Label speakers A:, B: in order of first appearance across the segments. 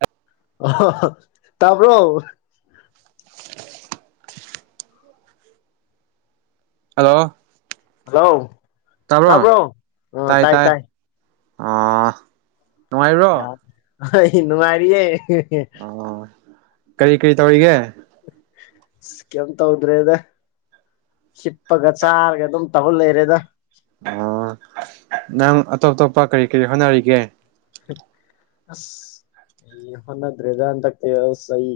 A: ꯑ
B: ꯑ ꯇꯄ
A: ꯍꯜꯂꯣ
B: ꯍꯜꯂꯣ ꯇꯥꯕ꯭ꯔꯣ ꯑ ꯇꯥꯏ ꯇꯥꯏ
A: ꯑꯥ ꯅꯨꯡꯉꯥꯏꯕ꯭ꯔꯣ
B: ꯑ ꯏꯅ ꯃꯥꯔꯤꯑꯦ ꯍꯦ
A: ꯑ ꯀꯔꯤ ꯀꯔꯤ ꯇꯧꯔꯤꯒꯦ
B: ꯑꯁ ꯀꯩꯝ ꯇꯧꯗ꯭ꯔꯦꯗ ꯍꯤꯞꯄꯒ ꯆꯥꯔꯒ ꯑꯗꯨꯝ ꯇꯧꯍꯟ ꯂꯩꯔꯦꯗ
A: ꯑ ꯅꯪ ꯇꯣꯞ ꯇꯣꯞꯄ ꯀꯔꯤ ꯀꯔꯤ ꯍꯣꯠꯅꯔꯤꯒꯦ
B: ꯑꯁ ꯑꯩ ꯍꯣꯠꯅꯗ꯭ꯔꯦꯗ ꯍꯟꯗꯛꯇꯤ ꯑꯁ ꯑꯩ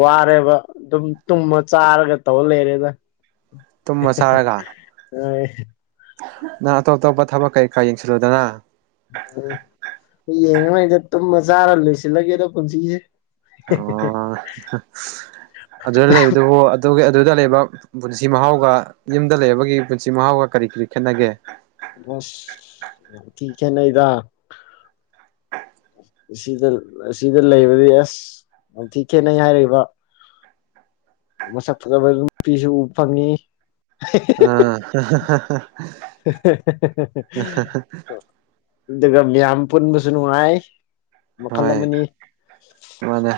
B: ꯋꯥꯔꯦꯕ ꯑꯗꯨꯝ ꯇꯨꯝꯃ ꯆꯥꯔꯒ ꯇꯧꯔ ꯂꯩꯔꯦꯗ
A: ꯇꯨꯝꯃ ꯆꯥꯔꯒ
B: ꯑ ꯎ
A: ꯅꯪ ꯑꯇꯣꯞ ꯑꯇꯣꯞꯄ ꯊꯕꯛ ꯀꯩ ꯀꯥ ꯌꯦꯡꯁꯤꯜꯂꯨꯗꯅ
B: ꯑꯣ ꯀꯃꯥꯏꯗ ꯇꯨꯝꯃ ꯆꯥꯔ ꯂꯩ ꯁꯤꯜꯂꯒꯦꯗ ꯄꯨꯟꯁꯤꯁꯦ ꯑꯁ
A: ꯑꯣ ꯑꯗꯨꯗ ꯂꯩꯕꯗꯨꯕꯨ ꯑꯗꯨꯒ ꯑꯗꯨꯗ ꯂꯩꯕ ꯄꯨꯟꯁꯤ ꯃꯍꯥꯎꯒ ꯌꯨꯝꯗ ꯂꯩꯕꯒꯤ ꯄꯨꯟꯁꯤ ꯃꯍꯥꯎꯒ ꯀꯔꯤ ꯀꯔꯤ ꯈꯦꯠꯅꯒꯦ
B: ꯑꯁ ꯌꯥꯝ ꯊꯤ ꯈꯦꯠꯅꯩꯗ ꯁꯤꯗ ꯁꯤꯗ ꯂꯩꯕꯗꯤ ꯑꯁ ꯌꯥꯝ ꯊꯤ ꯈꯦꯠꯅꯩ ꯍꯥꯏꯔꯤꯕ ꯃꯁꯛ ꯐꯖꯕ ꯅꯨꯄꯤꯁꯨ ꯎꯕ ꯐꯪꯉ
A: ꯎ
B: [inaudible] ꯑꯗꯨꯒ ꯃꯤꯌꯥꯝ ꯄꯨꯟꯕꯁꯨ ꯅꯨꯡꯉꯥꯏ ꯃꯈꯜ
A: ꯍꯣꯏ
B: ꯑꯃꯅꯤ
A: ꯃꯥꯅꯦ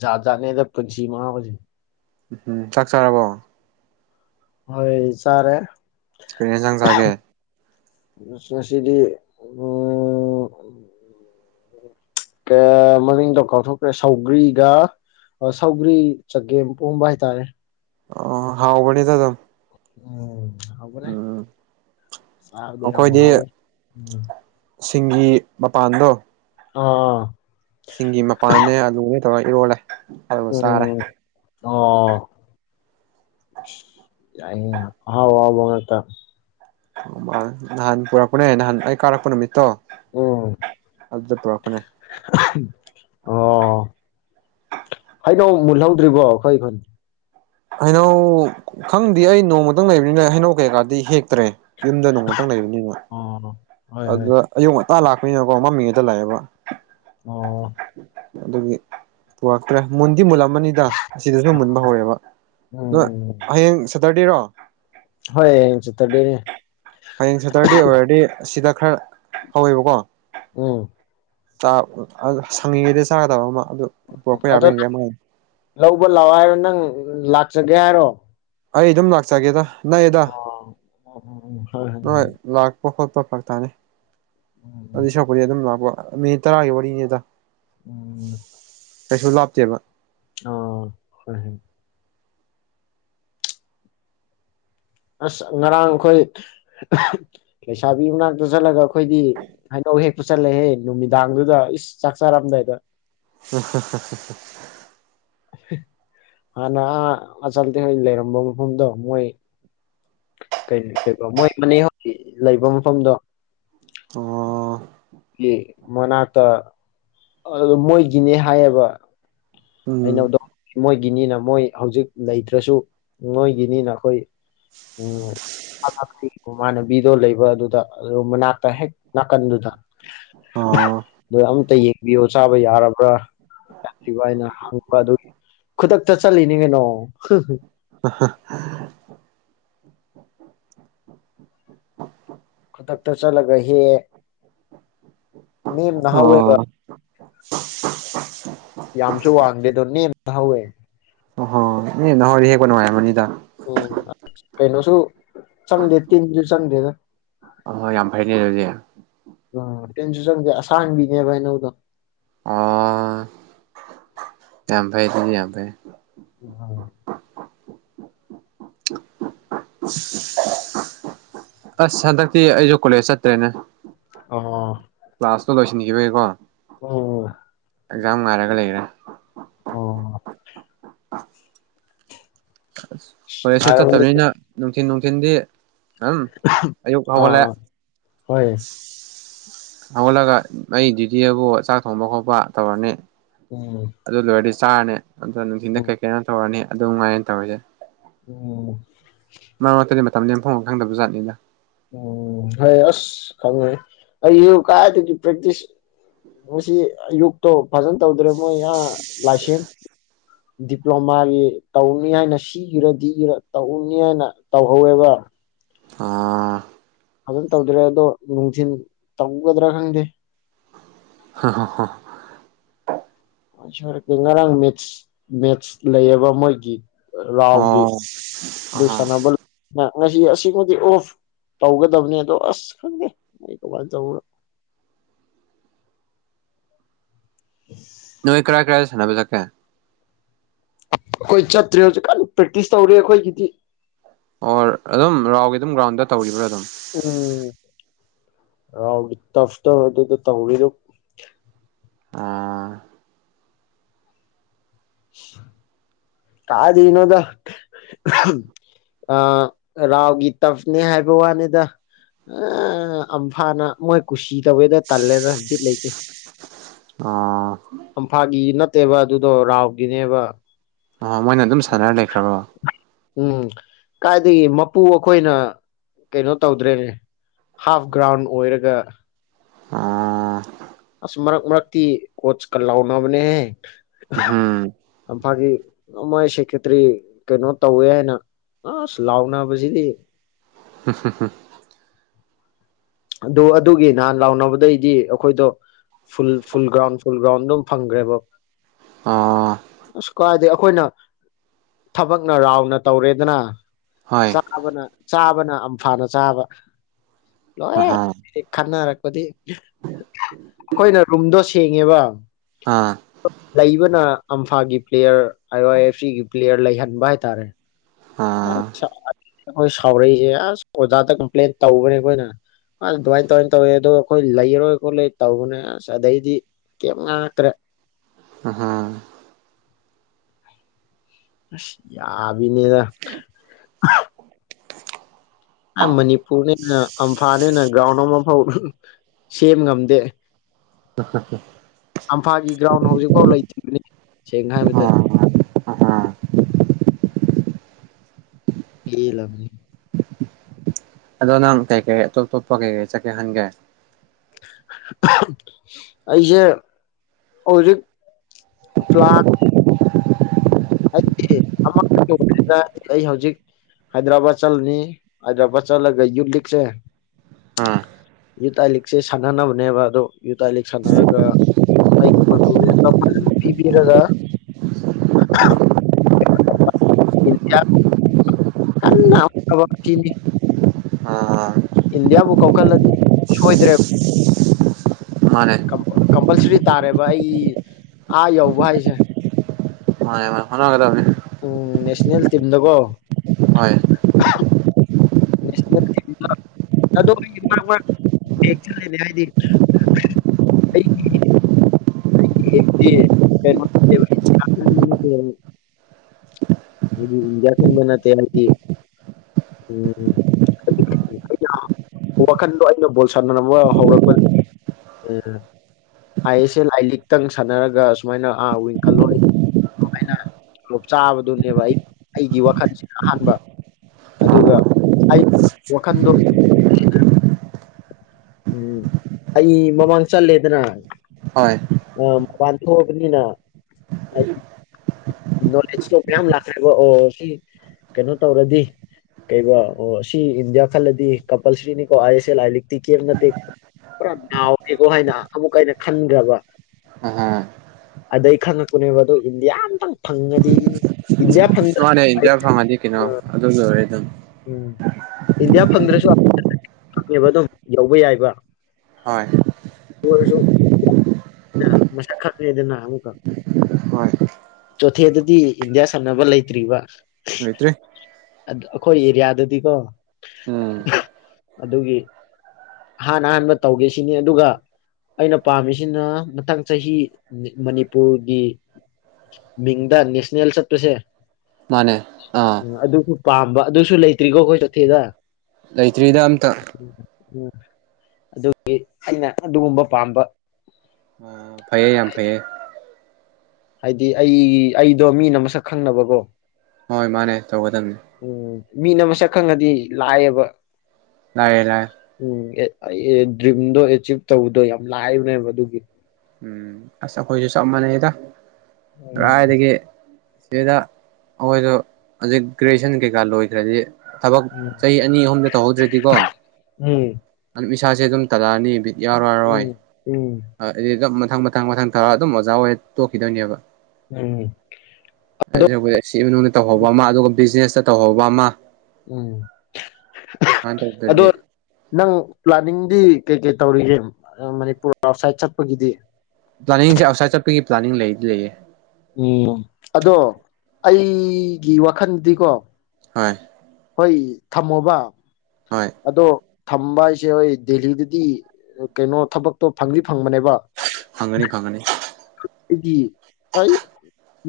B: ꯖꯠ ꯖꯠꯅꯤꯗ ꯄꯨꯟꯁꯤꯃꯍꯧꯖꯤ
A: [unintelligible] ꯆꯥꯛ ꯆꯔꯕꯣ
B: ꯍꯣꯏ ꯆꯥꯔꯦ
A: ꯀꯔꯤ ꯌꯦꯟꯁꯥꯡ ꯆꯥꯒꯦ
B: ꯉꯁꯤꯗꯤ ꯑꯝ ꯃꯅꯤꯡꯗꯣ ꯀꯥꯎꯊꯣꯛꯈ꯭ꯔꯦ ꯁꯧꯒ꯭ꯔꯤꯒ ꯁꯧꯒ꯭ꯔꯤ ꯆꯒꯦꯝ ꯄꯣꯝꯕ ꯍꯥꯏꯇꯥꯔꯦ
A: ꯑ ꯍꯥꯎꯕꯅꯤꯗ ꯑꯗꯝ
B: ꯎꯝ ꯍꯧꯕꯅꯦ‌ ꯆꯥꯕꯗ ꯌꯥꯝ
A: ꯑꯩꯈꯣꯏꯗꯤ
B: ꯍꫭꯏ ꯎꯝ
A: ꯁꯤꯡꯒꯤ ꯃꯄꯥꯟꯗꯣ
B: ꯑꯥ
A: ꯁꯤꯡꯒꯤ ꯃꯄꯥꯟꯅꯦ ꯑꯂꯨꯅꯦ ꯇꯧꯔ ꯏꯔꫭꯜꯂꯦ ꯑꯗꯨꯒ ꯆꯥꯔꯦ
B: ꯌꯥꯌꯦ ꯑꯥꯌꯥꯏ ꯑꯥꯌꯥꯎꯕ ꯉꯛꯇ
A: ꯅꯍꯥꯟ ꯄꯨꯔꯛꯄꯅꯦ ꯅꯍꯥꯟ ꯑꯩ ꯀꯥꯔꯛꯄ ꯅꯨꯃꯤꯠꯇꯣ
B: ꯎꯝ
A: ꯑꯗꯨꯗ ꯄꯨꯔꯥꯛꯄꯅꯦ
B: ꯑꯣ ꯍꯩꯅꯧ ꯃꯨꯜꯍꯧꯗ꯭ꯔꯤꯕꯣ ꯑꯩꯈꯣꯏ ꯈꯣꯏꯟ
A: ꯍꯩꯅꯧ ꯈꯪꯗꯦ ꯑꯩ ꯅꯣꯡꯃꯗꯪ ꯂꯩꯕꯅꯤꯅ ꯍꯩꯅꯧ ꯀꯩꯀꯥꯗꯤ ꯍꯦꯛꯇ꯭ꯔꯦ ꯌꯨꯝꯗ ꯅꯣꯡꯃꯇꯪ ꯂꯩꯕꯅꯤꯅ
B: ꯑꯣ ꯍꯣꯏ
A: ꯑꯗꯨ
B: ꯍꯣꯏ
A: ꯑꯌꯨꯛ ꯉꯟꯇ ꯂꯥꯛꯄꯥꯅꯤꯅꯀꯣ ꯃꯝꯃꯤꯉꯩꯗ ꯂꯥꯛꯑꯦꯕ
B: ꯑꯣ
A: ꯑꯗꯨꯒꯤ ꯄꯨꯔꯛꯇ꯭ꯔꯦ ꯃꯟꯗꯤ ꯃꯨꯂ ꯑꯃꯅꯤꯗ ꯑꯁꯤꯗꯁꯨ
B: ꯑꯥ
A: ꯃꯨꯟꯕ ꯍꯧꯔꯑꯦꯕ ꯑ
B: ꯎꯝ
A: ꯍꯌꯦꯡ ꯁꯥꯇ꯭ꯔꯗꯦꯔꯣ
B: ꯍꯣꯏ ꯍꯥꯌꯦꯡ ꯁꯇ꯭ꯔꯗꯦꯅꯦ [unintelligible]
A: ꯁꯤꯗ ꯈꯔ ꯍꯧꯋꯦꯕꯀꯣ
B: ꯎꯝ
A: ꯆꯥ ꯁꯪꯉꯤꯉꯩꯗ ꯆꯥꯒꯗꯕ ꯑꯃ ꯑꯗꯨ ꯄꯨꯔꯛꯄ ꯌꯥꯕ꯭ꯔ
B: ꯑꯗꯣ
A: ꯌꯦꯡꯒꯦ ꯑꯃ
B: ꯂꯧꯕ ꯂꯥꯛꯑꯣ ꯍꯥꯏꯔ ꯅꯪ ꯂꯛ ꯁꯒꯦ ꯍꯥꯏꯔꫭ
A: ꯑꯩ ꯑꯗꯨꯝ ꯂꯥꯛꯆꯒꯦꯗ ꯅꯛꯑꯦꯗ
B: ꯑꯣ [unintelligible]
A: ꯄ ꯈꯣꯠꯄ ꯐꯔꯛ ꯇꯥꯅꯤ
B: ꯎꯝ
A: ꯑꯗꯨꯏ ꯁꯔꯨꯛꯄꯨꯗꯤ ꯑꯗꯨꯝ ꯂꯥꯛꯄ ꯃꯤꯅꯤꯠ ꯇꯔꯥꯒꯤ ꯋꯥꯔꯤꯅꯤꯗ
B: ꯎꯝ
A: [inaudible] ꯀꯩꯁꯨ ꯂꯥꯞꯇꯦꯕ
B: ꯑꯣ ꯍꯣꯏꯍꯦ ꯑꯁ ꯉꯔꯥꯡ ꯑꯈꯣꯏ ꯂꯩꯁꯥꯕꯤ ꯃꯅꯥꯛꯇ ꯆꯠꯂꯒ ꯑꯈꯣꯏꯗꯤ ꯍꯥꯏꯅꯧ ꯍꯦꯛ ꯄꯨꯁꯜꯂꯦꯍꯦ ꯅꯨꯃꯤꯗꯥꯡꯗꯨꯗ ꯏꯁ ꯆꯥꯛ ꯆꯔꯝꯗꯥꯏꯗ
A: [unintelligible]
B: ꯍꯥꯟꯅ ꯑꯥ ꯑꯆꯜꯊꯦ ꯍꯣꯏ ꯂꯩꯔꯝꯕ ꯃꯐꯝꯗꯣ ꯃꯣꯏ ꯀꯩ ꯀꯩꯅꯣ ꯃꯣꯏ ꯃꯅꯦ ꯍꯧꯒꯤ ꯂꯩꯕ ꯃꯐꯝꯗꯣ
A: ꯑꯣ
B: ꯏ ꯃꯅꯥꯛꯇ ꯑꯗꯨ ꯃꯣꯏꯒꯤꯅꯦ ꯍꯥꯏꯌꯦꯕ
A: ꯎꯝ
B: ꯍꯩꯅꯧꯗꯣ ꯃꯣꯏꯒꯤꯅꯤꯅ ꯃꯣꯏ ꯍꯧꯖꯤꯛ ꯂꯩꯇ꯭ꯔꯁꯨ ꯃꯣꯏꯒꯤꯅꯤꯅ ꯑꯈꯣꯏ ꯎꯝ [unintelligible] ꯃꯃꯥꯟꯅꯕꯤꯗꯣ ꯂꯩꯕ ꯑꯗꯨꯗ ꯑꯗꯨ ꯃꯅꯥꯛꯇ ꯍꯦꯛ ꯅꯥꯀꯟꯗꯨꯗ
A: ꯑꯣ
B: ꯑꯝꯇ ꯌꯦꯡꯕꯤꯌꯣ ꯆꯥꯕ ꯌꯥꯔꯕ꯭ꯔꯥꯕ ꯌꯥꯗꯔ꯭ꯤꯕꯥꯅꯥ ꯍꯪ ꯑꯗꯨ ꯈꯨꯗꯛꯇ ꯆꯠꯂꯤꯅꯤ ꯀꯩꯅꯣ ꯈꯨꯗꯛꯇ ꯆꯠꯂꯒ ꯍꯦꯛꯑꯦ ꯅꯦꯝꯅ ꯍꯧꯋꯦꯕ
A: ꯑꯣ
B: ꯌꯥꯝꯁꯨ ꯋꯥꯡꯗꯦꯗꯨ ꯅꯦꯝꯅ ꯍꯧꯏ
A: ꯅꯦꯝꯅꯍꯧꯔꯗꯤ ꯍꯦꯛꯄ ꯅꯨꯡꯉꯥꯏꯔꯝꯅꯤꯗ
B: ꯎꯝ ꯀꯩꯅꯣꯁꯨ ꯆꯪꯗꯦ ꯇꯤꯟꯖꯨ ꯆꯪꯗꯦꯗ
A: ꯍꯣꯏ ꯌꯥꯝ ꯐꯩꯅꯦ ꯑꯗꯨꯗꯤ
B: ꯇꯤꯟꯖꯨ ꯆꯪꯗꯦ ꯑꯁꯥꯡꯕꯤꯅꯦꯕꯥ ꯍꯩꯅꯧ ꯗꯣ
A: ꯑꯣ ꯌꯥꯝ ꯐꯩ ꯑꯗꯨꯗꯤ ꯌꯥꯝ ꯐꯩ
B: [unintelligible]
A: [unintelligible] ꯑꯁ ꯍꯟꯗꯛꯇꯤ ꯑꯩꯖꯨ ꯀꯣꯂꯦꯖ ꯆꯠꯇ꯭ꯔꯦꯅꯦ
B: ꯑꯣꯍꯣ
A: ꯀꯂ꯭ꯥꯁꯇꯨ ꯂꯣꯏꯁꯟꯈꯤꯕꯩ ꯀꯣ
B: ꯎꯝ
A: ꯑꯦꯛꯖꯥꯝ ꯉꯥꯏꯔꯒ ꯂꯩꯔꯦ
B: ꯑꯣ
A: ꯍꯣꯏ ꯑꯩꯁꯨ
B: ꯍꯥꯏꯔꯝꯅꯤ
A: ꯆꯠꯇꯝꯅꯤꯅ ꯑꯗꯨꯝ ꯊꯤꯟ ꯅꯨꯡꯊꯤꯟꯗꯤ ꯑꯗꯨꯝ ꯑꯌꯨꯛ ꯍꯧꯒꯠꯂꯦ
B: ꯑꯥ ꯍꯣꯏ
A: ꯍꯧꯒꯠꯂꯒ ꯑꯩ ꯗ꯭ꯌꯨꯇꯤ ꯑꯕꯨ ꯆꯥꯛ ꯊꯣꯡꯕ ꯈꯣꯠꯄ ꯇꯧꯔꯅꯤ
B: ꯎꯝ
A: ꯑꯗꯨ ꯂꯣꯏꯔꯗꯤ ꯆꯥꯔꯅꯤ ꯑꯗꯨ ꯅꯨꯡꯊꯤꯟ
B: ꯎꯝ
A: ꯀꯩ ꯀꯩꯅꯣ ꯇꯧꯔꯅꯤ ꯑꯗꯨ ꯃꯉꯥꯏꯔꯦꯅꯦ ꯇꯧꯔꯤꯖꯦ
B: ꯎꯝ
A: [unintelligible] ꯃꯇꯝ ꯂꯦꯟꯐꯝ ꯑꯃ ꯈꯪꯗꯕ ꯖꯥꯠꯅꯤꯅꯗ
B: ꯎꯝ ꯍꯣꯏ ꯑꯁ ꯈꯪꯉꯦ ꯑꯩ ꯖꯨ ꯀꯥꯏꯗꯒꯤ ꯄ꯭ꯔꯦꯛꯇꯤꯁ ꯉꯁꯤ ꯑꯌꯨꯛꯇꯣ ꯐꯖꯅ ꯇꯧꯗ꯭ꯔꯦ ꯃꯣꯏ ꯂꯥꯏꯁꯦꯟ ꯗꯤꯄ꯭ꯂꯣꯃꯥꯒꯤ ꯇꯧꯅꯤ ꯍꯥꯏꯅ ꯁꯤꯒꯤꯔ ꯗꯤꯒꯤꯔ ꯇꯧꯅꯤ ꯍꯥꯏꯅ ꯇꯧꯍꯧꯋꯦꯕ
A: ꯑꯥ
B: ꯑꯗꯨꯝ ꯇꯧꯗ꯭ꯔꯦ ꯑꯗꯣ ꯅꯨꯡꯊꯤꯟ ꯇꯧꯒꯗ꯭ꯔꯥ ꯈꯪꯗꯦ
A: ꯍꯥ ꯍꯥ ꯍꯥ
B: ꯁꯣꯏꯔꯛꯀꯦ ꯉꯔꯥꯡ ꯃꯦꯠꯁ ꯃꯦꯠꯁ ꯂꯩꯌꯦꯕ ꯃꯣꯏꯒꯤ ꯔꯥꯎꯒꯤ
A: ꯑꯣ
B: ꯑꯗꯨ
A: ꯑꯍ
B: ꯁꯥꯟꯅꯕ ꯉꯁꯤ ꯑꯁꯤ ꯈꯛꯗꯤ ꯑꯣꯐ ꯇꯧꯒꯗꯕꯅꯤ ꯑꯗꯣ ꯑꯁ ꯈꯪꯗꯦ ꯃꯣꯏ ꯀꯃꯥꯏꯅ ꯇꯧꯕꯅꯣ [inaudible]
A: ꯅꯣꯏ ꯀꯔꯥꯏ ꯀꯔꯥꯏ ꯁꯥꯅꯕ ꯆꯠꯀꯦ
B: ꯑꯩꯈꯣꯏ ꯆꯠꯇ꯭ꯔꯦ ꯍꯧꯖꯤꯛ ꯀꯟꯅ ꯄ꯭ꯔꯦꯛꯇꯤꯁ ꯇꯧꯔꯤ ꯑꯩꯈꯣꯏꯒꯤꯗꯤ
A: ꯑꯣꯔ ꯑꯗꯨꯝ ꯔꯥꯎꯒꯤ ꯑꯗꯨꯝ ꯒ꯭ꯔꯥꯎꯟꯗ ꯇꯧꯈꯤꯕ꯭ꯔꯥ ꯑꯗꯨꯝ
B: ꯎꯝ ꯔꯥꯎꯒꯤ ꯇꯐꯇ ꯑꯗꯨꯗ ꯇꯧꯔꯤꯔ
A: ꯑꯣ
B: ꯀꯥꯏꯗꯩꯅꯣꯗ ꯑ ꯔꯥꯎꯒꯤ ꯇꯞꯅꯦ ꯍꯥꯏꯕ ꯋꯥꯅꯤꯗ ꯑ ꯑꯝꯐꯥꯅ ꯃꯣꯏ ꯀꯨꯁꯤ ꯇꯧꯋꯦꯗ ꯇꯜꯂꯦꯗ ꯕꯤꯠ ꯂꯩꯇꯦ
A: ꯑꯣ
B: ꯑꯝꯐꯥꯒꯤ ꯅꯠꯇꯦꯕ ꯑꯗꯨꯗꯣ ꯔꯥꯎꯒꯤꯅꯦꯕ
A: ꯑ ꯃꯣꯏꯅ ꯑꯗꯨꯝ ꯁꯥꯟꯅꯔ ꯂꯩꯈ꯭ꯔꯕ
B: ꯎꯝ ꯀꯥꯏꯗꯒꯤ ꯃꯄꯨ ꯑꯩꯈꯣꯏꯅ ꯀꯩꯅꯣ ꯇꯧꯗ꯭ꯔꯦꯅꯦ ꯍꯥꯐ ꯒ꯭ꯔꯥꯎꯟ ꯑꯣꯏꯔꯒ
A: ꯑ
B: ꯑꯁ ꯃꯔꯛ ꯃꯔꯛꯇꯤ ꯀꯣꯆ ꯀ ꯂꯥꯎꯅꯕꯅꯦꯍꯦ
A: ꯎꯝꯍꯨꯝ
B: ꯑꯝꯐꯥꯒꯤ ꯃꯣꯏ ꯁꯦꯀꯦꯇꯔꯤ ꯀꯩꯅꯣ ꯇꯧꯋꯦ ꯍꯥꯏꯅ ꯑꯁ ꯂꯥꯎꯅꯕꯁꯤꯗꯤ
A: ꯍ
B: ꯑꯗꯨ ꯑꯗꯨꯒꯤ ꯅꯍꯥꯟ ꯂꯥꯎꯅꯕꯗꯩꯗꯤ ꯑꯩꯈꯣꯏꯗꯣ ꯐꯨꯜ ꯐꯨꯜ ꯒ꯭ꯔꯥꯎꯟ ꯐꯨꯜ ꯒ꯭ꯔꯥꯎꯟꯗꯣ ꯐꯪꯈ꯭ꯔꯦꯕ
A: ꯑ
B: ꯑꯁ ꯀꯥꯏꯗꯦ ꯑꯩꯈꯣꯏꯅ ꯊꯕꯛꯅ ꯔꯥꯎꯅ ꯇꯧꯔꯦꯗꯅ
A: ꯍꯣꯏ
B: ꯆꯥꯕꯅ ꯆꯥꯕꯅ ꯑꯝꯐꯥꯅ ꯆꯥꯕ ꯂꯣꯏꯔꯦ
A: ꯑꯍ
B: ꯈꯟꯅꯔꯛ ꯄꯗꯩ ꯑꯩꯈꯣꯏꯅ ꯔꯨꯝꯗꯣ ꯁꯦꯡꯉꯦꯕ
A: ꯑꯥ
B: ꯂꯩꯕꯅ ꯑꯝꯐꯥꯒꯤ ꯄ꯭ꯂꯦꯌꯔ ꯑꯥꯏ ꯋꯥꯏ ꯑꯦꯐ ꯁꯤꯒꯤ ꯄ꯭ꯂꯦꯌꯔ ꯂꯩꯍꯟꯕ ꯍꯥꯏꯇꯥꯔꯦ
A: ꯑꯥ
B: ꯑꯁ ꯑꯩꯈꯣꯏ ꯁꯥꯎꯔꯛ ꯏꯁꯦ ꯑꯁ ꯑꯣꯖꯥꯗ ꯀꯝꯄ꯭ꯂꯦꯟ ꯇꯧꯕꯅꯦ ꯑꯩꯈꯣꯏꯅ ꯑꯁ ꯑꯗꯨꯃꯥꯏꯅ ꯇꯧꯥꯏꯅ ꯇꯧꯋꯦ ꯑꯗꯣ ꯑꯩꯈꯣꯏ ꯂꯩꯔꯣꯏ ꯈꯣꯠꯂꯣꯏ ꯇꯧꯕꯅꯦ ꯑꯁ ꯑꯗꯩꯗꯤ ꯀꯩ ꯉꯥꯡ ꯉꯛꯇꯅ
A: ꯑꯍ
B: ꯑꯁ ꯌꯥꯕꯤꯅꯦꯗ ꯑ ꯃꯅꯤꯄꯨꯔꯅꯦꯅ ꯑꯝꯐꯥꯅꯦꯅ ꯒ꯭ꯔꯥꯎꯟ ꯑꯃ ꯐꯥꯎ ꯁꯦꯝ ꯉꯝꯗꯦ ꯑꯝꯐꯥꯒꯤ ꯒ꯭ꯔꯥꯎꯟ ꯍꯧꯖꯤꯛꯐꯥꯎ ꯂꯩꯇ꯭ꯔꯤꯕꯅꯤ ꯁꯦꯡꯅ ꯍꯥꯏꯕꯗ
A: ꯑꯣ ꯑꯍ
B: ꯄꯦꯜꯂꯕꯅꯤ
A: ꯑꯗꯣ ꯅꯪ ꯀꯩꯀꯩ ꯑꯇꯣꯞ ꯑꯇꯣꯞꯄ ꯀꯩꯀꯩ ꯆꯠꯀꯦ ꯈꯟꯒꯦ
B: ꯑꯩꯁꯦ ꯍꯧꯖꯤꯛ ꯄ꯭ꯂꯥꯟ ꯑꯩꯗꯤ ꯑꯃꯁꯤꯗ ꯑꯩ ꯍꯧꯖꯤꯛ ꯍꯥꯏꯗ꯭ꯔꯕꯥꯠ ꯆꯠꯂꯅꯤ ꯍꯥꯏꯗ꯭ꯔꯕꯥꯠ ꯆꯠꯂꯒ ꯌꯨꯠ ꯂꯤꯛꯁꯦ
A: ꯑꯥ
B: ꯌꯨꯠ ꯇꯥꯏ ꯂꯤꯛꯁꯦ ꯁꯥꯟꯅꯅꯕꯅꯦꯕ ꯑꯗꯣ ꯌꯨꯠ ꯇꯥꯏ ꯂꯤꯛ ꯁꯥꯟꯅꯔꯒ ꯑꯩꯒꯤ ꯄꯔꯐꯣꯔꯃꯦꯟꯁ ꯄꯤꯕꯤꯔꯒ ꯀꯟꯅ ꯊꯕꯛ ꯆꯦꯜꯂꯤ
A: ꯑꯥ
B: ꯏꯟꯗꯤꯌꯥꯕꯨ ꯀꯧꯈꯠꯂꯗꯤ ꯁꯣꯏꯗ꯭ꯔꯦꯕ
A: ꯃꯥꯅꯦ
B: ꯀꯝꯄꯜꯁꯔꯤ ꯇꯥꯔꯦꯕ ꯑꯩ ꯑꯥ ꯌꯧꯕ ꯍꯥꯏꯁꯦ
A: ꯁꯥꯟꯅꯒꯗꯕꯅꯤ
B: ꯎꯝ ꯅꯦꯁꯅꯦꯜ ꯇꯤꯝꯗꯀꯣ
A: ꯍꯣꯏ
B: ꯅꯦꯁꯅꯦꯜ ꯇꯤꯝꯗ ꯑꯗꯣ ꯑꯩ ꯆꯠꯂꯅꯦ ꯍꯥꯏꯗꯤ ꯑꯩꯒꯤ ꯑꯩꯒꯤ ꯑꯦ ꯀꯩꯅꯣ ꯍꯥꯏꯗꯤ ꯏꯟꯗꯤꯌꯥ ꯊꯟꯕ ꯅꯠꯇꯦ ꯍꯥꯏꯗꯤ ꯑꯩꯅ ꯋꯥꯈꯜꯗꯣ ꯑꯩꯅ ꯕꯣꯜ ꯁꯥꯟꯅꯔꯅꯕ ꯍꯧꯔꯛꯄꯗ ꯑꯥꯏ ꯑꯦꯁ ꯑꯦ ꯑꯥꯏ ꯂꯤꯛꯇꯪ ꯁꯥꯟꯅꯔꯒ ꯁꯨꯃꯥꯏꯅꯥ ꯋꯤꯡꯀꯜꯍꯣꯏꯃꯅ ꯞ ꯆꯥꯕꯗꯨꯅꯦꯕ ꯑꯩ ꯑꯩꯒꯤ ꯋꯥꯈꯜꯁꯤ ꯑꯍꯥꯟꯕ ꯑꯗꯨꯒ ꯋꯥꯈꯟꯗꯣ ꯎꯝ ꯑꯩ ꯃꯃꯥꯡ ꯆꯠꯂꯦꯗꯅ
A: ꯍꯣꯏ
B: ꯋꯥꯟꯊꯣꯛꯑꯕꯅꯤꯅ ꯅꯣꯂꯦꯖꯇꯣ ꯃꯌꯥꯝ ꯂꯥꯛꯈ꯭ꯔꯦꯕ ꯑꯣ ꯁꯤ ꯀꯩꯅꯣ ꯇꯧꯔꯗꯤ ꯀꯩ ꯑꯣ ꯁꯤ ꯏꯟꯗꯤꯌꯥ ꯈꯜꯂꯗꯤ ꯀꯝꯄꯜꯁꯔꯤꯅꯤꯀꯣ ꯑꯥꯏ ꯑꯦꯁ ꯑꯦꯜ ꯑꯥꯏ ꯂꯤꯛꯇꯤ ꯀꯦ ꯅꯠꯇꯦ ꯄꯨꯔꯥ ꯥꯎꯔꯦꯀꯣ ꯍꯥꯏꯅ ꯑꯃꯨꯛꯀ ꯑꯩꯅ ꯈꯟꯈ꯭ꯔꯕ
A: ꯑꯍꯥ
B: ꯑꯗꯩ ꯈꯪꯉꯛꯄꯅꯦꯕ ꯑꯗꯣ ꯏꯟꯗꯤꯌꯥ ꯑꯇꯪ ꯐꯪꯉꯗꯤꯅꯤ
A: ꯃꯥꯅꯦ ꯏꯟꯗꯤꯌꯥ ꯐꯪꯉꯗꯤ ꯀꯩꯅꯣ ꯑꯗꯨꯅ ꯂꯣꯏꯔꯦ ꯑꯗꯨꯝ
B: ꯎꯝ ꯏꯟꯗꯤꯌꯥ ꯐꯪꯗ꯭ꯔꯁꯨ [unintelligible] ꯐꯪꯉꯦꯕ ꯑꯗꯨꯝ ꯌꯧꯕ ꯌꯥꯏꯕ
A: ꯍꯣꯏ
B: ꯑꯣꯏꯔꯁꯨ ꯃꯁꯛ ꯈꯪꯉꯦꯗꯅ ꯑꯃꯨꯛꯀ
A: ꯍꯣꯏ
B: ꯆꯣꯊꯦꯗꯨꯗꯤ ꯏꯟꯗꯤꯌꯥ ꯁꯥꯟꯅꯕ ꯂꯩꯇ꯭ꯔꯤꯕ
A: ꯂꯣꯏꯇ꯭ꯔꯤ
B: ꯑꯩꯈꯣꯏ ꯑꯦꯔꯤꯌꯥꯗꯗꯤꯀꯣ
A: ꯎꯝ
B: ꯑꯍ ꯑꯗꯨꯒꯤ ꯑꯍꯥꯟ ꯑꯍꯥꯟꯕ ꯇꯧꯒꯦꯁꯤꯅꯤ ꯑꯗꯨꯒ ꯑꯩꯅ ꯄꯥꯝꯃꯤꯁꯤꯅ ꯃꯊꯪ ꯆꯍꯤ ꯃꯅꯤꯄꯨꯔꯒꯤ ꯃꯤꯡꯗ ꯅꯦꯁꯅꯦꯜ ꯆꯠꯄꯁꯦ
A: ꯃꯥꯅꯦ ꯑ
B: ꯎꯝ ꯑꯗꯨꯁꯨ ꯄꯥꯝꯕ ꯑꯗꯨꯁꯨ ꯂꯩꯇ꯭ꯔꯤꯀꯣ ꯑꯩꯈꯣꯏ ꯆꯠꯊꯦꯗ
A: ꯂꯩꯇ꯭ꯔꯤꯗ ꯑꯝꯇ
B: ꯑꯗꯨꯒꯤ ꯑꯩꯅ ꯑꯗꯨꯒꯨꯝꯕ ꯄꯥꯝꯕ
A: ꯐꯩꯌꯦ ꯌꯥꯝ ꯐꯩꯌꯦ
B: ꯍꯥꯏꯗꯤ ꯑꯩ ꯑꯩꯗꯣ ꯃꯤꯅ ꯃꯁꯛ ꯈꯪꯅꯕꯀꯣ
A: ꯍꯣꯏ ꯃꯥꯅꯦ ꯇꯧꯒꯗꯝꯅꯤ
B: ꯎꯝ ꯃꯤꯅ ꯃꯁꯛ ꯈꯪꯉꯗꯤ ꯂꯥꯏꯑꯦꯕ
A: ꯂꯥꯏꯑꯦ ꯂꯥꯏ
B: ꯑꯩ ꯗ꯭ꯔꯤꯝꯗꯣ ꯑꯦꯆꯤꯞ ꯇꯧꯕꯗꯣ ꯌꯥꯝ ꯂꯥꯏꯕꯅꯦꯕ ꯑꯗꯨꯒꯤ
A: ꯎꯝ ꯑꯁ ꯑꯩꯈꯣꯏꯁꯨ ꯆꯞ ꯃꯥꯟꯅꯩꯗ
B: ꯎꯝ
A: ꯀꯥꯏꯗꯒꯥ ꯁꯤꯗ ꯑꯩꯈꯣꯏꯗ ꯍꯧꯖꯤꯛ ꯒ꯭ꯔꯦꯖꯨꯦꯁꯟ ꯀꯩꯀꯥ ꯂꯣꯏꯈ꯭ꯔꯗꯤ ꯊꯕꯛ
B: ꯎꯝ
A: ꯆꯍꯤ ꯑꯅꯤ ꯑꯍꯨꯝꯗ ꯇꯧꯍꯧꯗ꯭ꯔꯗꯤꯀꯣ
B: ꯎꯝ
A: ꯏꯁꯥꯁꯦ ꯑꯗꯨꯝ ꯇꯂꯛꯑꯅꯤꯕꯕꯤ ꯌꯥꯔꯣꯏꯔꯣꯏ
B: ꯎꯝ ꯎꯝ
A: ꯍꯣꯏ ꯁꯤꯗ ꯃꯊꯪ ꯃꯊꯪ ꯃꯊꯪ ꯊꯥꯔ ꯑꯗꯨꯝ ꯑꯣꯖꯥ ꯑꯣꯏ ꯇꯣꯛꯈꯤꯗꯣꯏꯅꯦꯕ
B: ꯎꯝ
A: ꯍꯥꯏꯗꯤ ꯁꯤ ꯃꯅꯨꯡꯗ ꯇꯧꯍꯧꯕ ꯑꯃ ꯑꯗꯨꯒ ꯕꯤꯖꯤꯅꯦꯁꯇ ꯇꯨ ꯍꯧꯕ ꯑꯃ
B: ꯎꯝ
A: ꯁꯨꯃꯥꯏꯅ
B: ꯑꯗꯣ
A: ꯇꯧꯗ꯭ꯔꯗꯤ
B: ꯅꯪ ꯄ꯭ꯂꯥꯅꯤꯡꯗꯤ ꯀꯩ ꯀꯩ ꯇꯧꯔꯤꯒꯦ ꯃꯅꯤꯄꯨꯔ ꯑꯥꯎꯠꯁꯥꯏꯠ ꯆꯠꯄꯒꯤꯗꯤ
A: ꯄ꯭ꯂꯥꯅꯤꯡꯁꯦ ꯑꯥꯎꯠꯁꯥꯏꯠ ꯆꯠꯄꯒꯤ ꯄ꯭ꯂꯥꯅꯤꯡ ꯂꯩꯗꯤ ꯂꯩꯌꯦꯦ
B: ꯎꯝ ꯑꯗꯣ ꯑꯩꯒꯤ ꯋꯥꯈꯜꯗꯤꯀꯣ
A: ꯍꯣꯏ
B: ꯑꯩꯏ ꯊꯝꯃꯣꯕ
A: ꯍꯣꯏ
B: ꯑꯗꯣ ꯊꯝꯕ ꯍꯥꯏꯁꯦ ꯍꯣꯏ ꯗꯦꯜꯂꯤꯗꯗꯤ ꯀꯩꯅꯣ ꯊꯕꯛꯇꯣ ꯐꯪꯕꯤ ꯐꯪꯕꯅꯦꯕ
A: ꯐꯪꯒꯅꯤ ꯐꯪꯒꯅꯤ
B: ꯑꯩꯗꯤ ꯑꯩ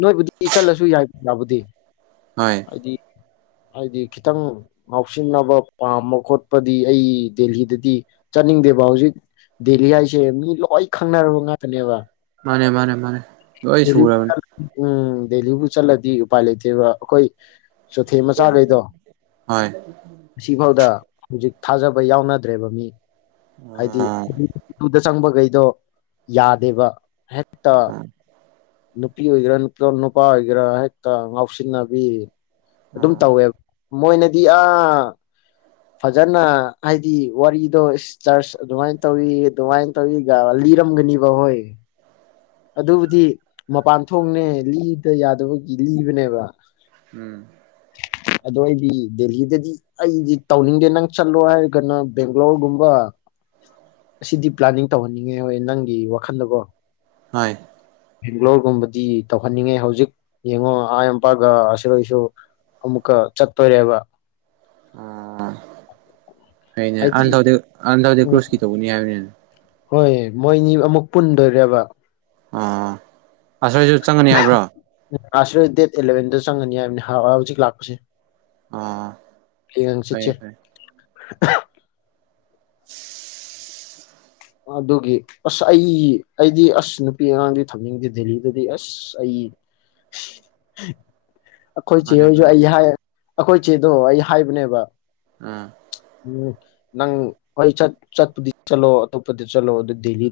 B: ꯅꯣꯏꯕꯨꯗꯤ ꯆꯠꯂꯁꯨ ꯌꯥꯏ ꯌꯥꯕꯨꯗꯤ
A: ꯍꯣꯏ
B: ꯍꯥꯏꯗꯤ ꯍꯥꯏꯗꯤ ꯈꯤꯇꯪ ꯉꯥꯎꯁꯤꯟꯅꯕ ꯄꯥꯝꯕ ꯈꯣꯠꯄꯗꯤ ꯑꯩ ꯗꯦꯜꯂꯤꯗꯗꯤ ꯆꯠꯅꯤꯡꯗꯦꯕ ꯍꯧꯖꯤꯛ ꯗꯦꯜꯂꯤ ꯍꯥꯏꯁꯦ ꯃꯤ ꯂꯣꯏ ꯈꯪꯅꯔꯕ ꯉꯥꯛꯇꯅꯦꯕ
A: ꯃꯥꯅꯦ ꯃꯥꯅꯦ ꯃꯥꯅꯦꯏ
B: ꯗꯦꯜꯂꯤ
A: ꯁꯨꯔꯅꯤ
B: ꯎꯝ ꯗꯦꯜꯂꯤꯕꯨ ꯆꯠꯂꯗꯤ ꯎꯄꯥꯏ ꯂꯩꯇꯦꯕ ꯑꯩꯈꯣꯏ ꯆꯣꯊꯦꯜ ꯃꯆꯥꯈꯩꯗꯣ
A: ꯍꯣꯏ
B: ꯉꯐꯥꯎꯗ ꯍꯧꯖꯤꯛ ꯊꯥꯖꯕ ꯌꯥꯎꯅꯗ꯭ꯔꯦꯕ ꯃꯤ ꯍꯥꯏꯗꯤ
A: ꯑꯣ
B: ꯆꯪꯕꯈꯩꯗꯣ ꯌꯥꯗꯦꯕ ꯍꯦꯛꯇ ꯅꯨꯄꯤ ꯑꯣꯏꯒꯦꯔꯥꯄꯤ ꯅꯨꯄꯥ ꯑꯣꯏꯒꯦꯔꯥ ꯍꯦꯛꯇ ꯉꯥꯎꯁꯤꯟꯅꯕꯤ ꯑꯗꯨꯝ
A: ꯑꯣ
B: ꯇꯧꯋꯦꯕ ꯃꯣꯏꯅꯗꯤ ꯑꯥ ꯐꯖꯅ ꯍꯥꯏꯗꯤ ꯋꯥꯔꯤꯗꯣ ꯆꯔꯆ ꯑꯗꯨꯃꯥꯏꯅ ꯇꯧꯋ ꯑꯗꯨꯃꯥꯏꯅ ꯇꯧꯋ ꯂꯤꯔꯝꯒꯅꯤꯕ ꯍꯣꯏ ꯑꯗꯨꯕꯨꯗꯤ ꯃꯄꯥꯟ ꯊꯣꯡꯅꯦ ꯂꯤꯗ ꯌꯥꯗꯕꯒꯤ ꯂꯤꯕꯅꯦꯕ
A: ꯎꯝ
B: ꯑꯗꯣ ꯑꯩꯗꯤ ꯗꯦꯍꯤꯗꯗꯤ ꯑꯩꯗꯤ ꯇꯧꯅꯤꯡꯗꯦ ꯅꯪ ꯆꯠꯂꯣ ꯍꯥꯏꯔꯒꯅ ꯕꯦꯡꯒ꯭ꯂꯣꯔꯒꯨꯝꯕ ꯑꯁꯤꯗꯤ ꯄ꯭ꯂꯥꯟꯅꯤꯡ ꯇꯧꯍꯟꯅꯤꯡꯉꯦ ꯍꯣꯏ ꯅꯪꯒꯤ ꯋꯥꯈꯜꯗꯕꯣ
A: ꯍꯣꯏ
B: ꯕꯦꯡꯒ꯭ꯂꯣꯔꯒꯨꯝꯕꯗꯤ ꯇꯧꯍꯟꯅꯤꯡꯉꯦ ꯍꯧꯖꯤꯛ ꯌꯦꯡꯉꯣ ꯑꯥꯄꯥꯒ ꯑꯔ ꯑꯁꯨ ꯑꯃꯨꯛꯀ ꯆꯠꯇꯣꯏꯔꯦꯕ
A: ꯑꯣ ꯍꯅꯦ
B: ꯍꯥꯏꯗꯤ
A: ꯑꯗꯗꯤ ꯑꯟꯗꯩ
B: ꯎꯝ
A: ꯀ꯭ꯔꯣꯁꯀꯤ ꯇꯧꯕꯅꯤ ꯍꯥꯏꯕꯅꯤꯅ
B: ꯍꯣꯏ ꯃꯣꯏꯅꯤ ꯑꯃꯨꯛ ꯄꯨꯟꯗꯣꯏꯕ
A: ꯑꯥ ꯑꯁꯣꯏꯁꯨ ꯆꯪꯒꯅꯤ ꯍꯥꯏꯕ꯭ꯔꯣ
B: ꯑꯥ ꯗꯦꯠ ꯏꯂꯕꯦꯟꯗ ꯆꯪꯉꯅꯤ ꯍꯥꯏꯕꯅꯤ ꯍꯧꯖꯤꯛ ꯂꯥꯛꯄꯁꯦ
A: ꯑꯥ
B: ꯍꯌꯦꯡ
A: ꯍ
B: ꯍꯪꯆꯤꯠꯁꯦ
A: ꯐꯥꯏ
B: [unintelligible]
A: [unintelligible]
B: ꯑꯗꯨꯒꯤ ꯑꯁ ꯑꯩ ꯑꯩꯗꯤ ꯑꯁ ꯅꯨꯄꯤ ꯑꯉꯥꯡꯗꯤ ꯊꯝꯅꯤꯡꯗꯦ ꯗꯦꯜꯂꯤꯗꯗꯤ ꯑꯁ ꯑꯩ ꯑꯩꯈꯣꯏ ꯆꯦ
A: ꯃꯥꯅꯦ
B: ꯍꯣꯏꯁꯨ
A: ꯃꯥꯅꯦ
B: ꯑꯩ ꯍꯥꯏ ꯑꯩꯈꯣꯏ ꯆꯦꯗꯣ ꯑꯩ ꯍꯥꯏꯕꯅꯦꯕ
A: ꯑꯥ
B: ꯎꯝ ꯅꯪ ꯍꯣꯏ ꯆꯠꯄꯨꯗꯤ ꯆꯠꯂꯣ ꯆꯂꯣ ꯑꯗꯨ ꯗꯜꯂꯤ